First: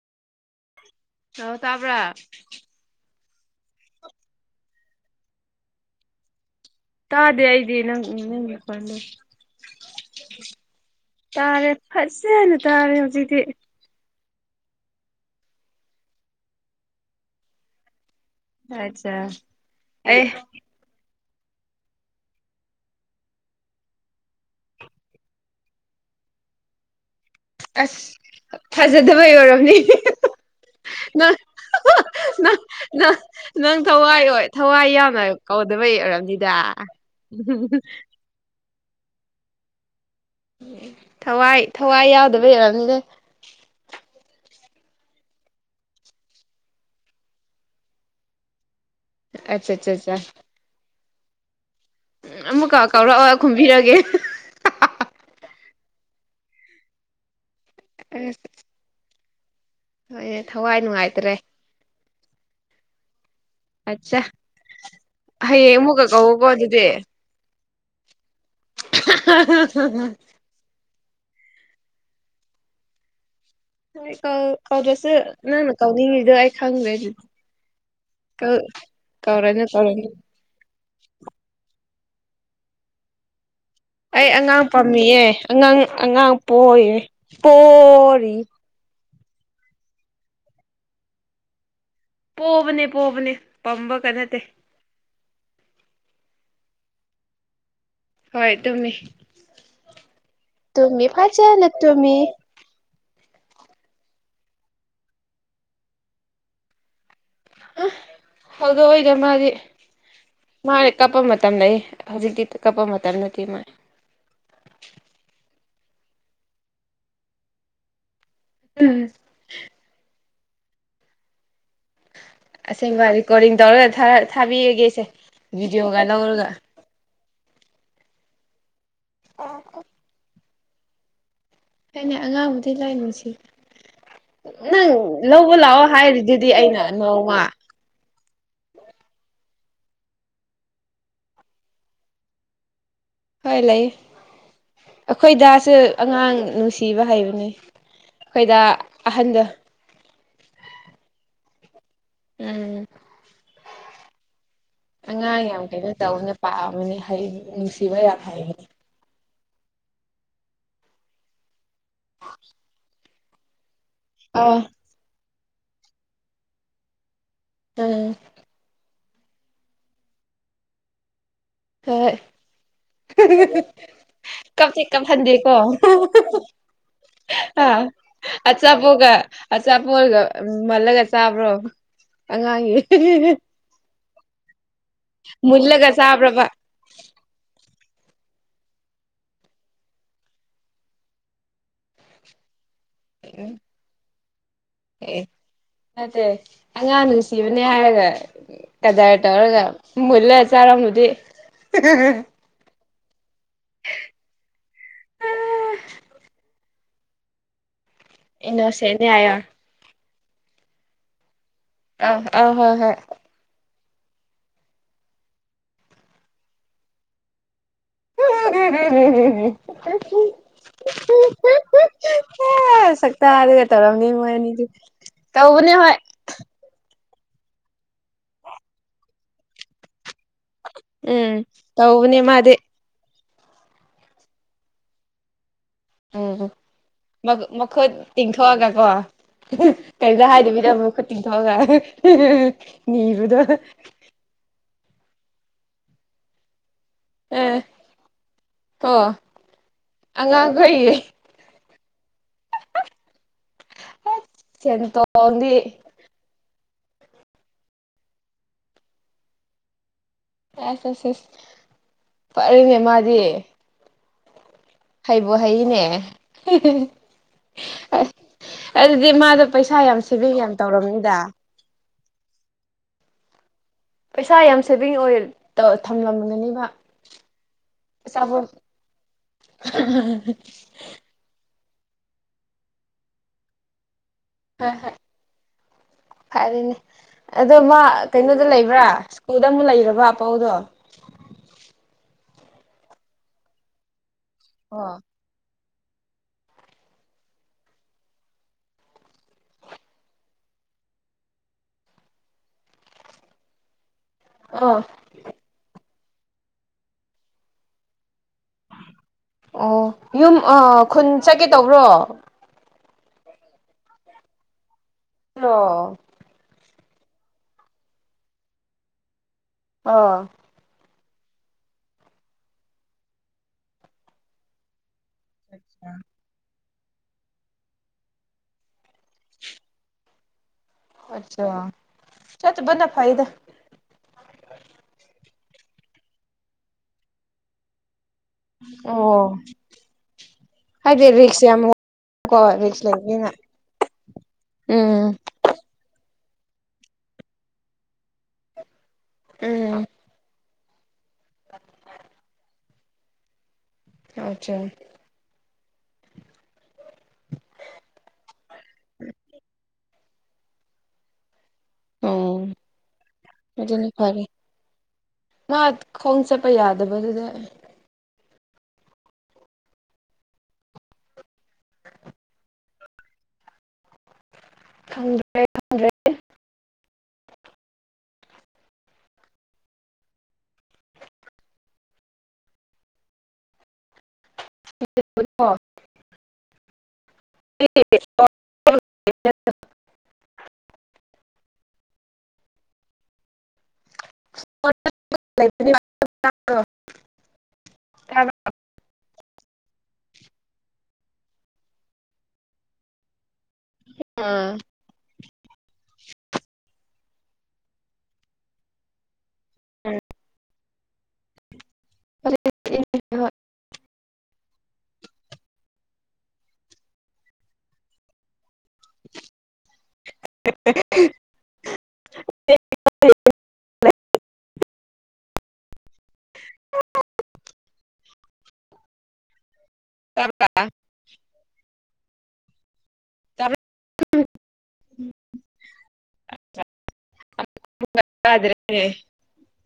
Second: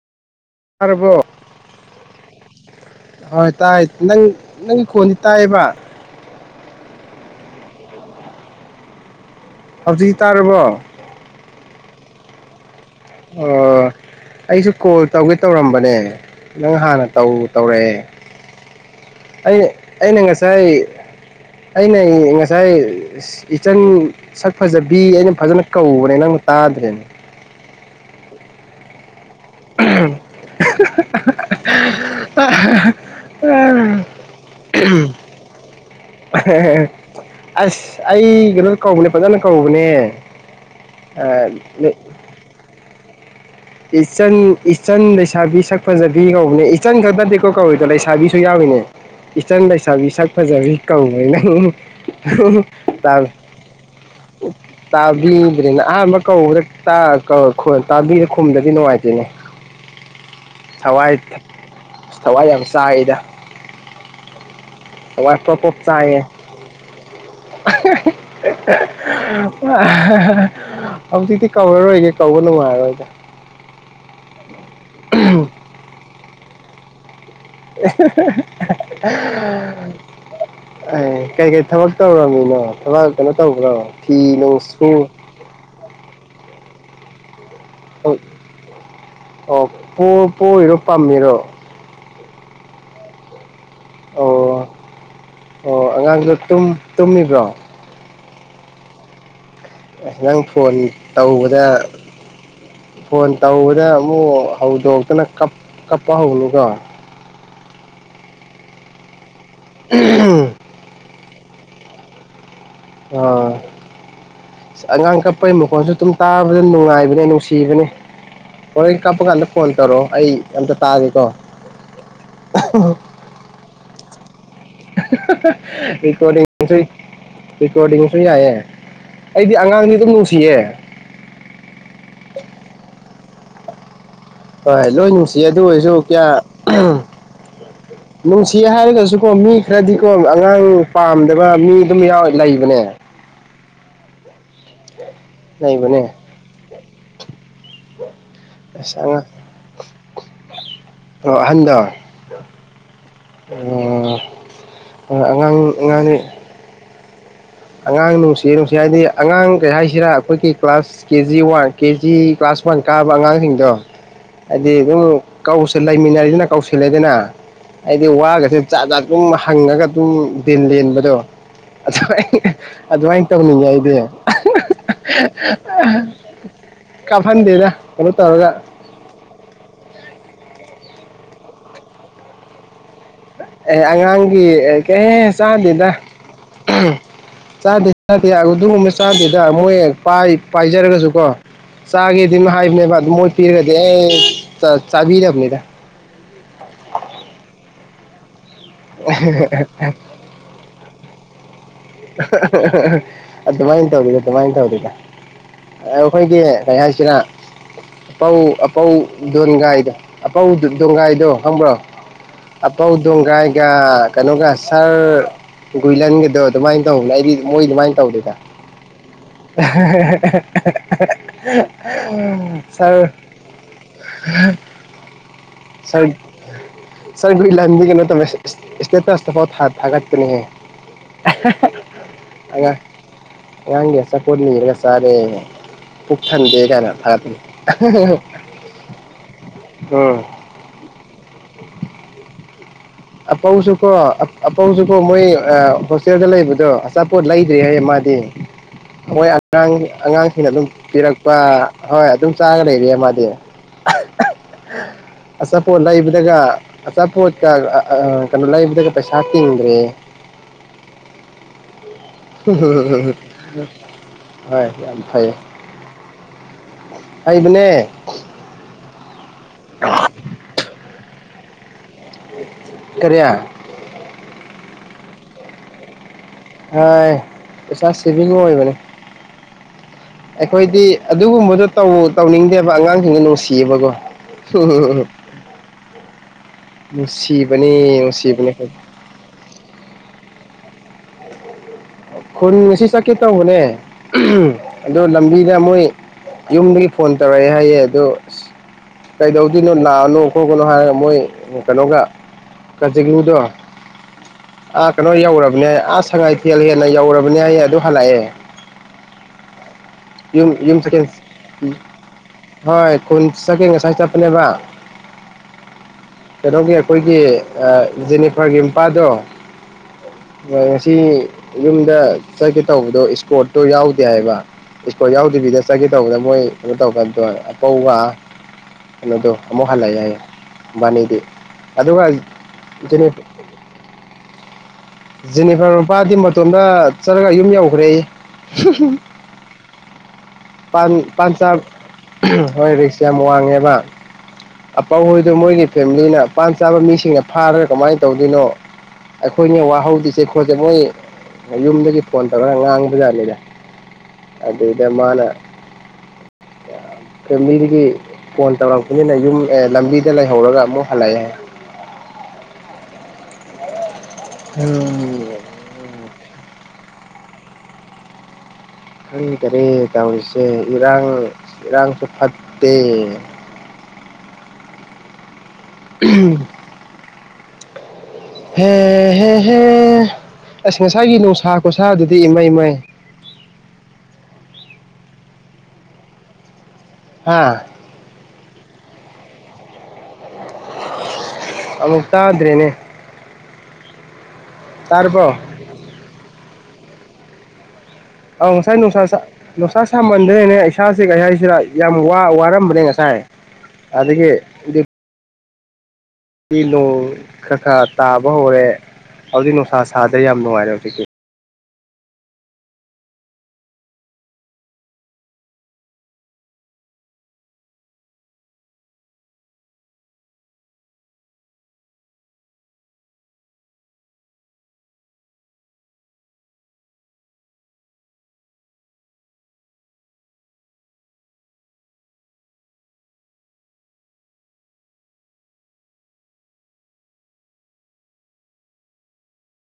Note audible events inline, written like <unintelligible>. ꯇꯥꯔꯕꯣ ꯑ ꯇꯥꯕ꯭ꯔꯥ <unintelligible> ꯍꯣꯏ ꯇꯥꯏ ꯅꯪ ꯅꯪꯒꯤ ꯈꯣꯟꯗꯤ ꯇꯥꯏꯌꯦꯕ ꯇꯥꯗꯦ ꯑꯩꯗꯤ ꯅꯪ ꯅꯪꯒꯤ ꯈꯣꯟꯗꯤ ꯍꯧꯖꯤꯛ ꯇꯥꯔꯕꯣ ꯇꯥꯔꯦ ꯐꯖꯅ ꯇ ꯔꯦ ꯍꯧꯖꯤꯛꯇꯤ ꯑꯣ ꯑꯩꯁꯨ ꯀꯣꯜ ꯇꯧꯒꯦ ꯇꯧꯔꯝꯕꯅꯦ ꯅꯪ ꯍꯥꯟꯅ ꯇꯧ ꯇꯧꯔꯛꯑꯦ ꯑꯠꯆꯥ ꯑꯩ ꯑꯩꯅ ꯑꯩ ꯉꯁꯥꯏ ꯑꯩ ꯅ ꯉꯁꯥꯏ ꯏꯆꯟ ꯁꯛ ꯐꯖꯕꯤ ꯑꯩꯅ ꯐꯖꯅ ꯀꯧꯕꯅꯤ ꯅꯪꯅ ꯇꯥꯗ꯭ꯔꯦꯅꯦ ꯑꯁ ꯐꯖ ꯑꯣꯏꯔꯝꯅꯤ ꯅꯪ ꯅꯪ ꯅꯪ <unintelligible> ꯅꯪ ꯊꯋꯥꯏ ꯑꯣꯏ ꯊꯋꯥꯏ ꯌꯥꯝꯅ ꯀꯧꯗꯕ ꯑꯁ ꯑꯩ ꯀꯩꯅꯣ ꯀꯧꯕꯅꯦ ꯐꯖꯅ ꯀꯧꯕꯅꯦ ꯊꯋꯥꯏ ꯊꯋꯥꯏ ꯌꯥꯎꯗꯕꯩ ꯑꯣꯏꯔꯝꯅꯤꯗ ꯏꯆꯟ ꯏꯆꯟ ꯂꯩꯁꯥꯕꯤ ꯁꯛ ꯐꯖꯕꯤ ꯀꯧꯕꯅꯦ ꯏꯆꯟ ꯈꯛ ꯅꯠꯇꯦ ꯀꯧꯔꯤꯗꯣ ꯂꯩꯁꯥꯕꯤꯁꯨ ꯌꯥꯎꯔꯤꯅꯦ ꯏꯆꯟ ꯑꯠꯆꯥ ꯑꯠꯆꯥ ꯂꯩꯁꯥꯕꯤ ꯑꯠꯆꯥ ꯁꯛ ꯐꯖꯕꯤ ꯀꯧ ꯅꯩ꫰ꯅꯪ ꯑꯣ ꯑꯃꯨꯛꯀ ꯇꯕꯔꯥ ꯀꯧꯔꯛꯑꯣ ꯈꯨꯝꯕꯤꯔꯒꯦ ꯇꯥꯕꯤ ꯅ ꯑꯍꯥꯟꯕ ꯀꯧ ꯑꯁ ꯈꯨꯝꯗꯗꯤ ꯅꯨꯡꯉꯥꯏꯇꯦꯅꯦ ꯍꯣꯏ ꯊꯋꯥꯏ ꯅꯨꯡꯉꯥꯏꯇ꯭ꯔꯦ ꯑꯁ ꯊꯋꯥꯏ ꯌꯥꯝ ꯆꯥꯛꯏꯗ ꯑꯆꯥ ꯍꯌꯦꯡ ꯑꯃꯨꯛꯀ ꯀꯧꯑꯣꯀꯣ ꯑꯗꯨꯗꯤ <inaudible> <unintelligible> <inaudible> <unintelligible> ꯍꯧ ꯖꯤꯛꯇꯤ ꯀꯧꯔꯔꯣꯏꯒꯦ ꯀꯧꯕ ꯅꯨꯡꯉꯥꯏꯔꯣꯏꯗ ꯍꯣꯏ ꯀꯥꯎ ꯀꯧꯗꯁ ꯅꯪꯅ ꯀꯧꯅꯤ ꯗꯣ ꯑꯩ ꯈꯪꯒꯔ꯭ꯦ ꯀꯧꯔꯅꯨ ꯑ ꯀꯩ ꯀꯩ ꯊꯕꯥꯛ ꯇꯧꯔꯃꯤꯅꯣ ꯊꯕꯥꯛ ꯀꯩꯅꯣ ꯇꯧ ꯅꯣ ꯐꯤ ꯑꯩ ꯅꯨꯡ ꯑꯉꯥꯡ ꯁꯨ ꯄꯥꯝꯃꯤꯌꯦ ꯑꯉꯥꯡ ꯑꯉꯥꯡ ꯄꯣꯌꯦ ꯄꯣꯔꯤ ꯑꯣ ꯄꯣ ꯄꯣꯏꯔꯣ ꯄꯝꯃꯤꯔꯣ ꯄꯣꯕꯅꯦ ꯄꯣꯕꯅꯦ ꯄꯝꯕꯒ ꯅꯠꯇꯦ ꯑꯣ ꯑꯣ ꯑꯉꯥꯡꯂ ꯑꯗꯨꯨꯝ ꯇꯨꯝꯃꯤꯕ꯭ꯔꯣ ꯍꯣꯏ ꯇꯨꯝꯃꯤ ꯑ ꯅꯪ ꯐꯣꯟ ꯇꯨꯝꯃꯤ ꯇꯧꯕꯗ ꯐꯖꯅ ꯇꯨꯝꯃꯤ ꯐꯣꯟ ꯇꯧꯕꯗ ꯑꯃꯨꯛ ꯍꯧꯗꯣꯛꯇꯅ ꯀ ꯀꯞꯄ ꯍꯧꯅꯨꯀꯣ ꯑ ꯍꯧꯗꯣꯛꯑꯣꯏꯗ ꯃꯥꯗꯤ ꯃꯥꯏ ꯀꯞꯄ ꯃꯇꯝ ꯑꯩ ꯍꯧꯖꯤꯛꯇꯤ ꯀꯞꯄ ꯃꯇꯝ ꯅꯠꯇꯦ ꯃꯥ ꯑꯁ ꯍꯉꯥ ꯡ ꯀꯞꯄꯩ ꯃ ꯈꯣꯜꯁꯨ ꯑꯗꯨꯝ ꯇꯥꯕꯗ ꯅꯨꯡꯉꯥꯏꯕꯅꯦ ꯅꯨꯡꯁꯤꯕꯅꯦ ꯎꯝ ꯍꯣꯔꯦꯟ ꯀꯄꯒꯥꯟꯗ ꯐꯣꯟ ꯇꯧꯔꯛꯑꯣ ꯑꯩ ꯑꯝꯇ ꯇꯥꯒꯦꯀꯣ ꯑꯁꯦꯡꯕ ꯔꯦꯀꯣꯔꯗꯤꯡ ꯇꯧꯔꯒ ꯊꯥꯔ ꯊꯥꯕꯤꯔꯒꯦꯁꯦ ꯚꯤꯗꯤꯑꯣꯒ ꯂꯧꯔꯒ ꯔꯀꯣꯔꯗꯁꯨ ꯌꯥꯌꯦ <unintelligible> ꯑꯩꯗꯤ ꯑꯉꯥꯡꯗꯤ ꯑꯗꯨꯝ ꯅꯨꯡꯁꯤꯌꯦ ꯑꯅꯦ ꯑꯉꯥꯡꯕꯨꯗꯤ ꯂꯥꯏꯅꯨꯁꯤ <unintelligible> ꯍꯣꯏ ꯅꯪ ꯂꯣꯏ ꯅꯨꯡꯁꯤꯌꯦ ꯂꯧꯕ ꯑꯗꯨ ꯂꯥꯛꯑꯣ ꯑꯣꯏꯔꯁꯨ ꯍꯥꯏꯔꯤꯗꯨꯗꯤ ꯑꯩꯅ ꯅꯣꯡꯃ ꯅꯨꯡꯁꯤ ꯍꯥꯏꯔꯒꯁꯨꯀꯣ ꯃꯤ ꯈꯔꯗꯤꯀꯣ ꯑꯉꯥꯡ ꯄꯥꯝꯗꯕ ꯃꯤ ꯑꯗꯨꯝ ꯌꯥꯎꯋ ꯂꯩꯕꯅꯦ ꯍ ꯂꯩꯑ ꯑꯩꯈꯣꯏꯗꯁꯨꯦ ꯂꯩꯕꯅꯦ ꯑꯉꯥꯡ ꯅꯨꯡꯁꯤꯕ ꯍꯩꯕꯅꯤ ꯑꯩꯈꯣꯏꯗ ꯑꯁ ꯑꯉꯥꯡ ꯑꯍꯟꯗ ꯑꯣ ꯑꯍꯟꯗ ꯎꯝ ꯑꯉꯥꯡ ꯌꯥꯝ ꯀꯩꯅꯣ ꯇꯧꯅꯦ ꯄꯥꯝꯃꯤꯅꯦ ꯍꯥꯏ ꯑꯉꯥꯡ ꯅꯨꯡꯁꯤꯌꯦ ꯅꯨꯡꯁꯤ ꯍꯥꯏꯗꯤ ꯑꯉꯥꯡ ꯀꯩ ꯍꯥꯏꯁꯤꯔꯥ ꯑꯩꯈꯣꯏꯒꯤ ꯀ꯭ꯂꯥꯁ ꯀꯦꯖꯤ ꯋꯥꯟ ꯀꯦꯖꯤ ꯀ꯭ꯂꯥꯁ ꯋꯥꯟ ꯀꯥꯕ ꯑꯉꯥꯡꯁꯤꯡꯗꯣ ꯑꯥ ꯑꯗꯨꯗꯤ ꯑꯗꯨ ꯑꯗꯨꯝ ꯀꯥꯎꯁꯦ ꯂꯩꯃꯤꯟꯅꯔꯤꯗꯅ ꯀꯥꯎꯁꯦꯜꯂꯦꯗꯅ ꯑꯩꯗꯤ ꯎꯝ ꯋꯥꯒꯁꯦ ꯖꯥꯠ ꯖꯥꯠ ꯑꯗꯨꯝ ꯍꯪꯉꯒ ꯑꯗꯨꯝ ꯗꯤꯟ ꯂꯦꯟꯕꯗꯣ ꯍꯣꯏ ꯑꯗꯨꯃꯥꯏꯅ ꯑꯗꯨꯃꯥꯏꯅ ꯇꯧꯅꯤꯡꯉꯦ ꯑꯩꯗꯤ ꯀꯞꯇꯤ ꯀꯞ ꯍꯟꯗꯦꯀꯣ ꯑ ꯀꯥꯞꯍꯟꯗꯦꯗ ꯀꯩꯅꯣ ꯇꯧꯔꯒ ꯑꯆꯥꯄꯣꯒ ꯑꯆꯥꯄꯣꯠ ꯃꯜꯂꯒ ꯆꯥꯕ꯭ꯔꯣ ꯑꯉꯥꯡꯒꯤ ꯑꯦ ꯑꯉꯥꯡꯒꯤ ꯀꯩꯍꯥꯏꯅꯤ ꯃꯨꯜꯂꯒ ꯆꯥꯗꯦꯗ ꯆꯥꯕ꯭ꯔꯕ ꯆꯥꯗꯦ ꯅꯠꯇ‌ꯦ ꯑꯗꯨꯒꯨꯝꯕ ꯆꯥꯗꯦꯗ ꯃꯣꯏ ꯄꯥꯏ ꯄꯥꯏꯖꯔꯒꯁꯨ ꯀꯣ ꯆꯥꯒꯦꯗꯤ ꯉꯥꯍꯟ ꯍꯥꯏꯕꯅꯦꯕ ꯑꯗꯨ ꯃꯣꯏ ꯄꯤꯔꯗ ꯑꯁ ꯑꯦ ꯅꯠꯇ‌ꯦ ꯑꯉꯥꯡꯅꯅꯨꯡꯁꯤꯕꯅꯦ ꯌꯥꯒ <unintelligible> ꯀꯗꯥꯥꯔ ꯇꯧꯔꯒ ꯃꯜꯂꯥ ꯆꯔꯝꯃꯗꯤ <unintelligible> ꯑꯗꯨꯃꯥꯏꯅ ꯇꯧꯔꯤꯗ ꯑꯗꯨꯃꯥꯏꯅ ꯇꯧꯔꯤꯗ ꯑꯩꯈꯣꯏꯒꯤ ꯀ ꯍꯥꯏꯥꯏꯁꯤꯔ ꯑꯄꯧ ꯑꯄꯧ ꯏꯅꯣꯁꯦꯟꯅꯦ ꯍꯥꯏꯌꯣ ꯗꯣꯟꯒꯥꯏꯗ ꯑꯄꯥ ꯎ ꯗꯒꯥꯏꯗꯣ ꯈꯪꯕ꯭ꯔꯣ ꯑ ꯑ ꯍꯣꯏ ꯑꯄꯧ ꯍꯣꯏ ꯗꯣꯡꯒꯥꯏꯒ ꯑ ꯀꯩꯅꯣ ꯀ ꯑ ꯁꯔ ꯒꯨꯏꯂꯟꯒꯗꯣ ꯑꯗꯨꯃꯥꯏꯟ ꯇꯧꯅ ꯑꯩꯗꯤ ꯃꯣꯏ ꯗꯨꯃꯥꯏꯟ ꯇꯧꯗꯦꯗ ꯁꯥꯔ ꯁꯛꯇꯔꯒ ꯇꯧꯔꯝꯅꯤ ꯃꯣꯏ ꯑꯅꯤꯗꯤ ꯅꯦ ꯍꯣꯢ ꯁꯔ ꯅꯨꯏꯂꯟꯗꯤ ꯀꯩꯅꯦ ꯇꯝꯃꯦ ꯏꯁꯇꯦꯇꯁ ꯇꯐꯥꯎ ꯊꯥ ꯊꯥꯒꯠ ꯎꯝ ꯇꯧꯕꯅꯦ ꯃꯥꯗꯤ ꯉꯥꯡꯒꯤ ꯆꯥꯄꯣꯠ ꯅꯤꯔꯒꯥ ꯆꯥꯔꯦ ꯄꯨꯛ ꯎꯝ ꯊꯟꯗꯦ ꯀꯥꯏꯅ ꯊꯥꯒꯠꯄꯅꯤ ꯃꯈ ꯃꯈꯨꯠ ꯇꯤꯡꯊꯣꯛꯑꯒ ꯀꯣ ꯎꯝ ꯀꯩꯕ ꯍꯥꯏꯗ ꯔꯕꯨ ꯈꯨꯠ ꯇꯤꯡꯊꯣꯛꯑꯒ ꯑ ꯅꯤꯕꯗꯣ ꯄꯧꯁꯨ ꯀꯣ ꯑ ꯑ ꯄꯧꯁꯨ ꯀꯣ ꯃꯣꯏ ꯑ ꯍꯣꯁꯇꯦꯜꯗ ꯂꯩꯕꯗꯣ ꯆꯥꯄꯣꯠ ꯑꯦ ꯂꯩꯗ꯭ꯔꯤ ꯍꯥꯏꯌꯦ ꯃꯥꯗꯤ ꯀꯣ ꯑꯩꯈꯣꯏ ꯑꯉꯥꯡ ꯑꯉꯥꯡꯁꯤꯡꯅ ꯑꯗꯨꯝ ꯑꯉꯥꯡꯈꯣꯏꯒꯤ ꯄꯤꯔꯛꯄ ꯍꯣꯏ ꯑꯗꯨꯝ ꯆꯥꯔ ꯂꯩꯔꯦ ꯃꯥꯗꯤ ꯁꯦꯟꯇꯣꯡꯗꯤ ꯑꯆꯥꯄꯣꯠ ꯂꯩꯕꯗꯒ ꯑꯆꯥꯄꯣꯠ ꯀ ꯑ ꯑ ꯀꯩꯅ ꯂꯩꯕꯗꯒ ꯄꯩꯁꯥ ꯇꯤꯡꯗꯔ꯭ꯦꯌꯦ ꯑꯁ ꯑꯁ ꯑꯁ ꯐꯔꯦꯅꯦ ꯃꯥꯗꯤ ꯍꯣꯏ ꯌꯥꯝ ꯍꯩꯕꯣ ꯐꯩ ꯍꯩꯅꯦ ꯍꯩꯕꯅꯦ ꯑꯗ ꯏꯃꯥꯗꯨ ꯄꯩꯁꯥ ꯌꯥꯝ ꯁꯦꯕꯤꯡ ꯌꯥꯝ ꯇꯧꯔꯝꯃꯤꯗ ꯀꯔꯤ ꯄꯩꯁꯥ ꯌꯥꯝ ꯁꯦꯚꯤꯡ ꯑꯣꯏ ꯇꯣ ꯊꯝꯂꯝ ꯍꯥꯏ ꯄꯩꯁꯥ ꯁꯦꯚꯤꯡ ꯑꯆꯥꯄꯣꯠ ꯑꯣꯏꯕꯅꯦ ꯑꯩꯈꯣꯏꯗꯤ ꯑꯗꯨꯒꯨꯝꯕꯗꯣ ꯇꯧꯑꯣ ꯇꯧꯅꯤꯡꯗꯦꯕ ꯑꯉꯥꯡꯁꯤꯡꯗꯨ ꯅꯨꯡꯁꯤꯌꯦꯕꯀꯣ ꯍꯣꯏ ꯍꯣꯏ ꯐꯔꯤꯅꯦ ꯑꯗꯣ ꯃꯥ ꯅꯨꯡꯁꯤꯕꯅꯤ ꯅꯨꯡꯁꯤꯕꯅꯤ ꯀꯩꯅꯣꯗ ꯑꯩꯈꯣꯏ ꯂꯩꯕ꯭ꯔꯥ ꯁ꯭ꯀꯨꯜꯗ ꯑꯃꯨꯛ ꯂꯩꯔꯕ ꯄꯥꯎꯗꯣ ꯈꯨꯟ ꯉꯁꯤ ꯆꯠꯀꯦ ꯇꯧꯕꯅꯦ ꯎꯍꯨꯝ ꯑꯣ ꯑꯗꯣ ꯂꯝꯕꯤꯗ ꯃꯣꯏ ꯌꯨꯝꯗꯒꯤ ꯐꯣꯟ ꯇꯧꯔꯛꯑꯦ ꯍꯥꯏꯌꯦ ꯑꯗꯣ ꯑꯁ ꯀꯩꯗꯧꯗꯣꯏꯅꯣ ꯂꯥꯛꯑꯅꯣ ꯈꯣꯠꯀꯅꯣ ꯍꯥꯏꯔꯒ ꯃꯣꯏ ꯀꯩꯅꯣꯒ ꯀꯆꯤꯡꯉꯨꯗꯣ ꯑꯣ ꯑ ꯀꯩꯅꯣ ꯌꯥꯎꯔꯕꯅꯦ ꯑ ꯁꯉꯥꯏꯊꯦꯜ ꯍꯦꯜ ꯅꯩ ꯌꯧꯔꯕꯅꯦ ꯑꯩ ꯑꯗꯨ ꯍꯜꯂꯛꯑꯦ꯫ ꯑꯣ꯫ ꯌꯨꯝ ꯑꯥ ꯈꯨꯟ ꯆꯠꯀꯦ ꯇꯧꯕ꯭ꯔꯣ꯫ ꯍꯣꯏ ꯈꯨꯟ ꯆꯀꯦ ꯉꯁꯥꯏ ꯆꯠꯄꯅꯦꯕ꯫ <unintelligible> ꯀꯩꯅꯣꯒꯤ ꯑꯩꯈꯣꯏꯒꯤ ꯖꯦꯅꯤꯐꯔꯒꯤ ꯃꯄꯥꯗꯣ꯫ ꯑꯥ꯫ ꯁꯤ ꯌꯨꯝꯗ ꯆꯠꯒꯦ ꯇꯧꯕꯗꯣ ꯏꯁꯀꯣꯔꯠꯇꯣ ꯌꯥꯎꯗꯦ ꯍꯥꯏꯕ꯫ ꯏꯁꯀꯣꯔꯠ ꯌꯥꯎꯗꯕꯤꯗ ꯆꯀꯦ ꯇꯧꯕꯗ ꯃꯣꯏ ꯀꯩꯅꯣ ꯇꯧꯀꯥꯟꯗꯣ ꯑꯄꯧꯕ ꯀꯩꯅꯣꯗꯣ ꯑꯃꯨꯛ ꯍꯜꯂꯛꯑꯦ ꯍꯥꯏꯌꯦ꯫ ꯃꯅꯤꯗꯤ ꯑꯆꯥ ꯑꯗꯨꯒ ꯆꯠꯇꯕꯅ ꯖꯦꯅꯤꯠ꯫ ꯐꯩꯗ ꯖꯤꯅꯤꯐꯔ ꯃꯄꯥꯗꯤ ꯃꯇꯣꯝꯗ ꯆꯠꯂꯒ ꯌꯨꯝ ꯌꯧꯒꯔꯦꯌꯦ꯫ ꯑꯣ꯫ ꯄꯥꯟ ꯍꯥꯏꯗꯤ ꯔꯤꯛꯁ ꯄꯥꯟꯆ ꯌꯥꯝ ꯀꯣ ꯍꯣꯏ ꯔꯤꯛꯁ ꯌꯥꯝ ꯂꯩꯕꯅꯤꯅ ꯋꯥꯡꯉꯦꯕ ꯎꯝ ꯑꯄꯥꯎꯍꯣꯏꯗꯣ ꯃꯣꯏꯒꯤ ꯐꯦꯃꯤꯂꯤ ꯃꯤꯅ ꯄꯥꯥꯟ ꯆꯥꯕ ꯃꯤꯁꯤꯡꯅ ꯐꯥꯔꯒ ꯀꯃꯥꯏꯅ ꯇꯧꯗꯣꯏꯅꯣ꯫ ꯑꯩꯈꯣꯏꯅꯦ ꯎꯝ ꯋꯥꯍꯧꯗꯨꯏꯁꯦ꯫ <unintelligible> ꯃꯌꯨꯝꯗꯒꯤ ꯐꯣꯟ ꯇꯧꯔꯒ ꯉꯥꯡꯕꯖꯥꯠꯅꯤꯗ꯫ ꯑꯆꯥ ꯑꯗꯨꯗ ꯃꯥꯅ꯫ ꯐꯦꯝꯂꯤꯗꯒꯤ ꯐꯣꯟ ꯇꯧꯔꯛꯄꯅꯤꯅ ꯌꯨꯝ ꯑꯦ ꯂꯝꯕꯤ ꯗ ꯂꯩꯍꯧꯔꯒ ꯑꯃꯨꯛ ꯍꯥꯜꯂꯛꯑꯦ꯫ ꯑꯗꯨꯅꯤ꯫꯫ <unintelligible> ꯈꯣꯡ ꯆꯠꯄ ꯌꯥꯗꯕꯗꯨꯗ꯫ ꯈꯪꯗꯔꯦ ꯇꯧꯔꯤꯁꯦ ꯏꯔꯥꯡ ꯏꯔꯥꯡꯁꯨ ꯐꯠꯇꯦ꯫ <unintelligible> <unintelligible> ꯍꯦ ꯍꯦ ꯍꯦ ꯑꯁ ꯉꯁꯥꯏꯒꯤ ꯅꯨꯡꯁꯥ ꯈꯨꯁꯥꯗꯨꯗꯤ ꯏꯃꯩ ꯃꯩ꯫ <unintelligible> ꯍꯥ <inaudible> <inaudible> ꯑꯃꯨꯛ ꯇꯥꯗ꯭ꯔꯦꯅꯦ꯫ ꯇꯥꯔꯕꯣ <inaudible> <unintelligible> ꯑꯧ ꯉꯁꯥꯏ ꯅꯨꯡꯁꯥ ꯅꯨꯡꯁꯥ ꯁꯥꯃꯟꯗ꯭ꯔꯦꯅꯦ ꯏꯁꯥꯥꯁꯦ ꯉꯍꯥꯏꯁꯤꯗ ꯌꯥꯝ ꯋꯥꯔꯝꯕꯅꯦ ꯉꯁꯥꯏ ꯑꯗꯒꯤ ꯎꯝ ꯀ ꯅꯣ ꯈꯔ ꯈꯔ ꯇꯥꯕ ꯍꯧꯔꯦ ꯍꯧꯖꯤꯛ ꯅꯨꯡꯁꯥ ꯁꯥꯗ꯭ꯔꯦ ꯌꯥꯝ ꯅꯨꯡꯉꯥꯏꯔꯦ ꯍꯧꯖꯤꯛꯀꯤ ꯐ <unintelligible> <inaudible> ꯇꯀ ꯭ꯔꯦ <unintelligible>